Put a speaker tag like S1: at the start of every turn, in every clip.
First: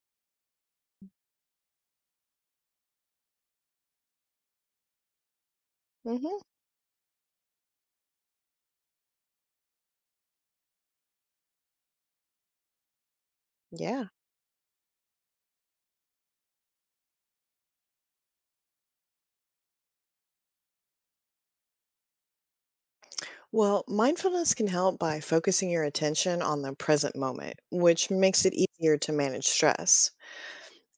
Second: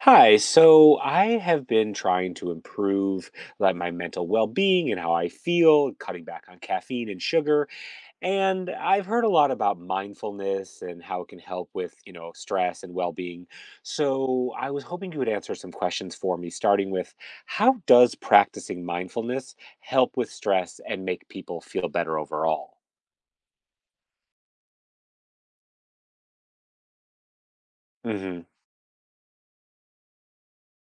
S1: Hi, so I have been trying to improve like my mental well-being and how I feel, cutting
S2: hmm
S1: back on caffeine and sugar, and I've heard a lot about mindfulness and how it can help with, stress and well-being.
S2: Yeah.
S1: So, I was hoping you would answer some questions for me, starting with how does practicing mindfulness help with stress and make people feel better overall?
S2: Well, mindfulness can help by focusing your attention on the present moment, which
S1: Mhm.
S2: makes it easier to manage stress.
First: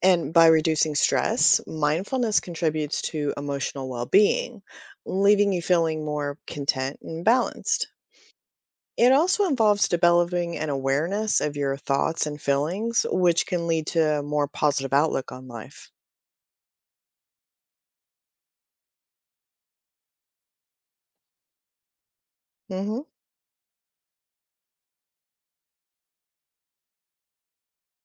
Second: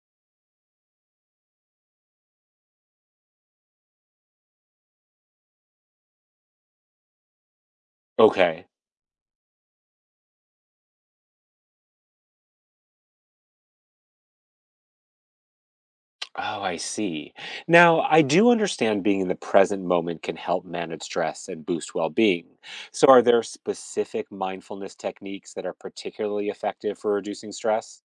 S2: And by reducing stress, mindfulness contributes to emotional well being, leaving you feeling more content and balanced.
S1: Okay.
S2: It also involves developing an awareness of your thoughts and feelings, which can lead to a more positive outlook on life.
S1: Oh, I see. Now, I do understand being in the present moment can help manage stress and boost well being.
S2: hmm
S1: So, are there specific mindfulness techniques that are particularly effective for reducing stress?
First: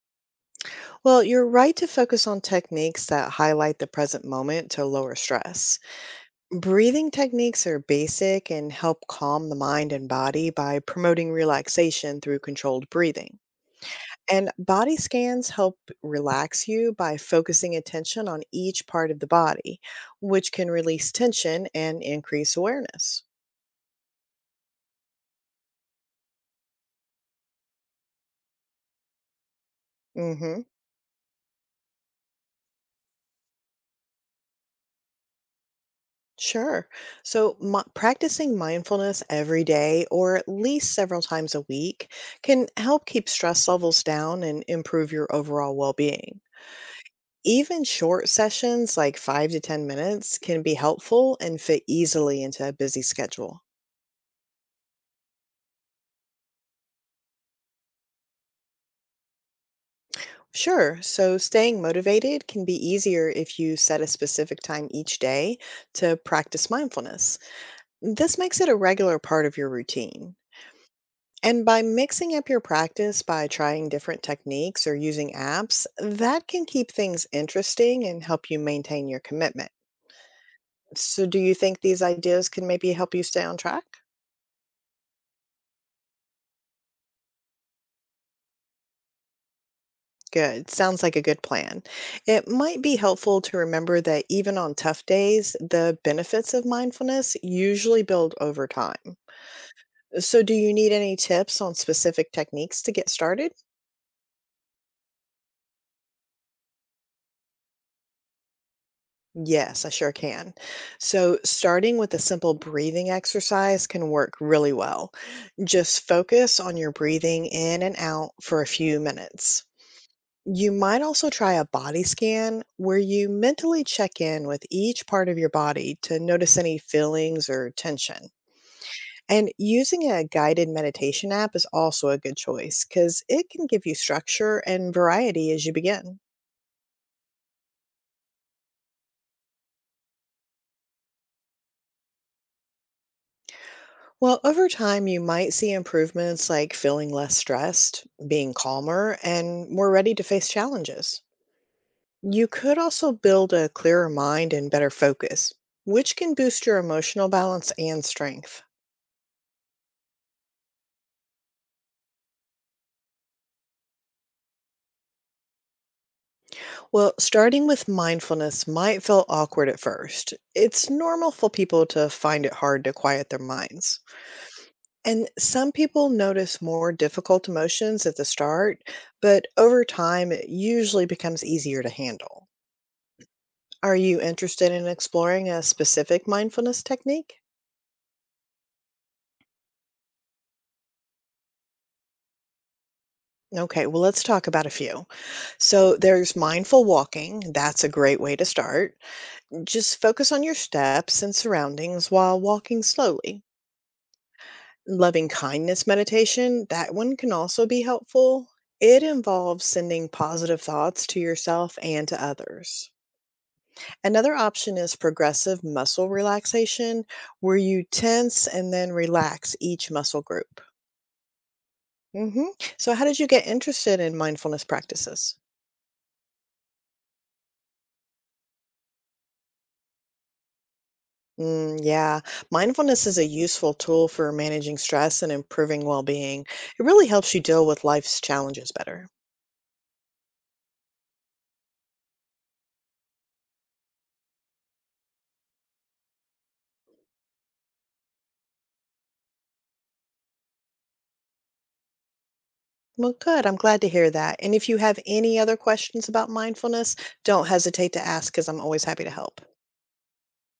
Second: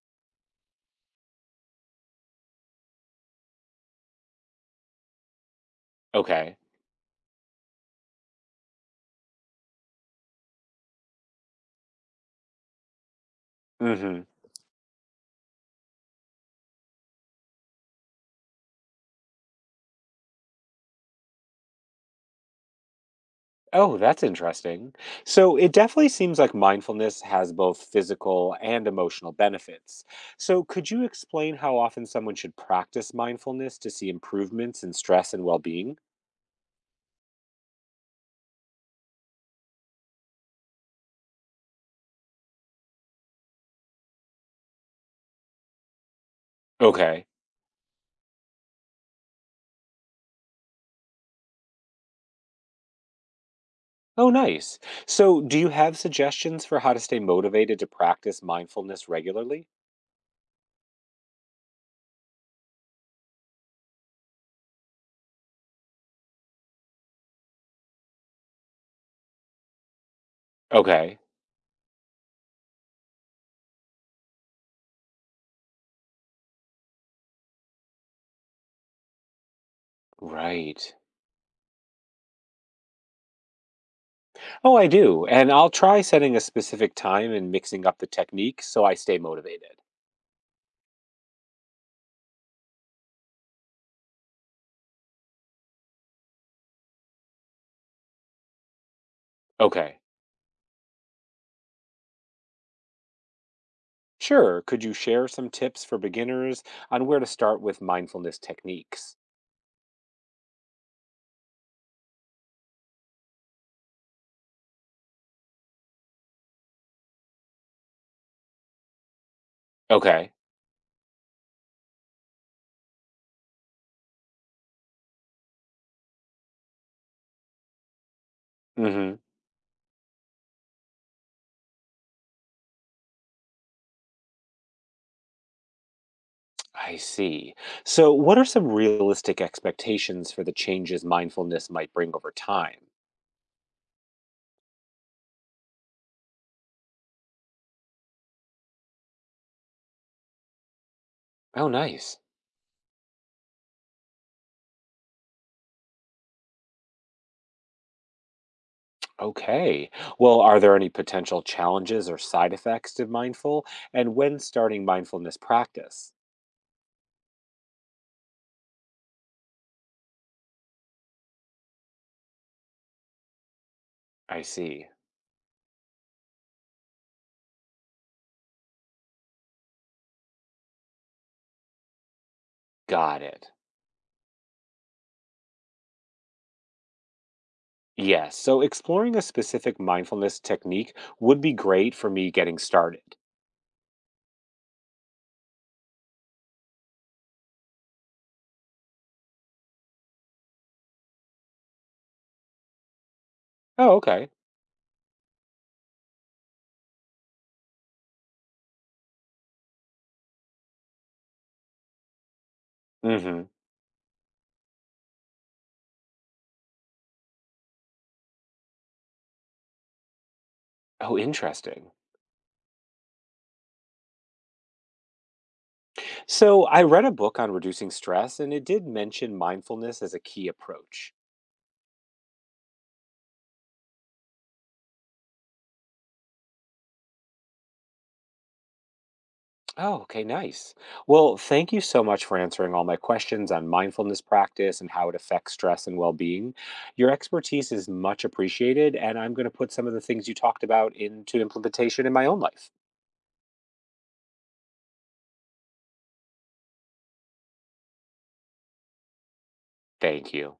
S2: Well, you're right to focus on techniques that highlight the present moment to lower stress.
S1: Okay.
S2: Breathing techniques are basic and help calm the mind and body by promoting relaxation through controlled breathing.
S1: hmm
S2: And body scans help relax you by focusing attention on each part of the body, which can release tension and increase awareness.
S1: Oh, that's interesting. So, it definitely seems like mindfulness has both physical and emotional benefits.
S2: Hmm.
S1: So, could you explain how often someone should practice mindfulness to see improvements in stress and well being?
S2: Sure. So, practicing mindfulness every day or at least several times a week can help keep stress levels down and improve your overall well being.
S1: Okay.
S2: Even short sessions, like 5 to 10 minutes, can be helpful and fit easily into a busy schedule.
S1: Oh, nice. So, do you have suggestions for how to stay motivated to practice mindfulness regularly?
S2: Sure, so staying motivated can be easier if you set a specific time each day to practice mindfulness. This makes it a regular part of your routine.
S1: Okay.
S2: And by mixing up your practice by trying different techniques or using apps, that can keep things interesting and help you maintain your commitment.
S1: Right.
S2: So, do you think these ideas can maybe help you stay on track?
S1: Oh, I do. And I'll try setting a specific time and mixing up the techniques so I stay motivated.
S2: Good. Sounds like a good plan. It might be helpful to remember that even on tough days, the benefits of mindfulness usually build over time.
S1: Okay.
S2: So, do you need any tips on specific techniques to get started?
S1: Sure. Could you share some tips for beginners on where to start with mindfulness techniques?
S2: Yes, I sure can. So, starting with a simple breathing exercise can work really well. Just focus on your breathing in and out for a few minutes.
S1: Okay.
S2: You might also try a body scan where you mentally check in with each part of your body to notice any feelings or tension.
S1: Mm-hmm.
S2: And using a guided meditation app is also a good choice because it can give you structure and variety as you begin.
S1: I see. So, what are some realistic expectations for the changes mindfulness might bring over time?
S2: Well, over time, you might see improvements like feeling less stressed, being calmer, and more ready to face challenges.
S1: Oh, nice.
S2: You could also build a clearer mind and better focus, which can boost your emotional balance and strength.
S1: Okay. Well, are there any potential challenges or side effects to mindful? And when starting mindfulness practice?
S2: Well, starting with mindfulness might feel awkward at first. It's normal for people to find it hard to quiet their minds.
S1: I see.
S2: And some people notice more difficult emotions at the start, but over time, it usually becomes easier to handle.
S1: Got it.
S2: Are you interested in exploring a specific mindfulness technique?
S1: Yes. So exploring a specific mindfulness technique would be great for me getting started.
S2: Okay, well, let's talk about a few. So, there's mindful walking. That's a great way to start. Just focus on your steps and surroundings while walking slowly.
S1: Oh, okay.
S2: Loving kindness meditation, that one can also be helpful. It involves sending positive thoughts to yourself and to others.
S1: Mm-hmm.
S2: Another option is progressive muscle relaxation, where you tense and then relax each muscle group.
S1: Oh, interesting.
S2: hmm So, how did you get interested in mindfulness practices?
S1: So I read a book on reducing stress, and it did mention mindfulness as a key approach.
S2: Mm, yeah, mindfulness is a useful tool for managing stress and improving well being. It really helps you deal with life's challenges better.
S1: Oh, okay, nice. Well, thank you so much for answering all my questions on mindfulness practice and how it affects stress and well being. Your expertise is much appreciated, and I'm going to put some of the things you talked about into implementation in my own life.
S2: Well, good. I'm glad to hear that. And if you have any other questions about mindfulness, don't hesitate to ask because I'm always happy to help.
S1: Thank you.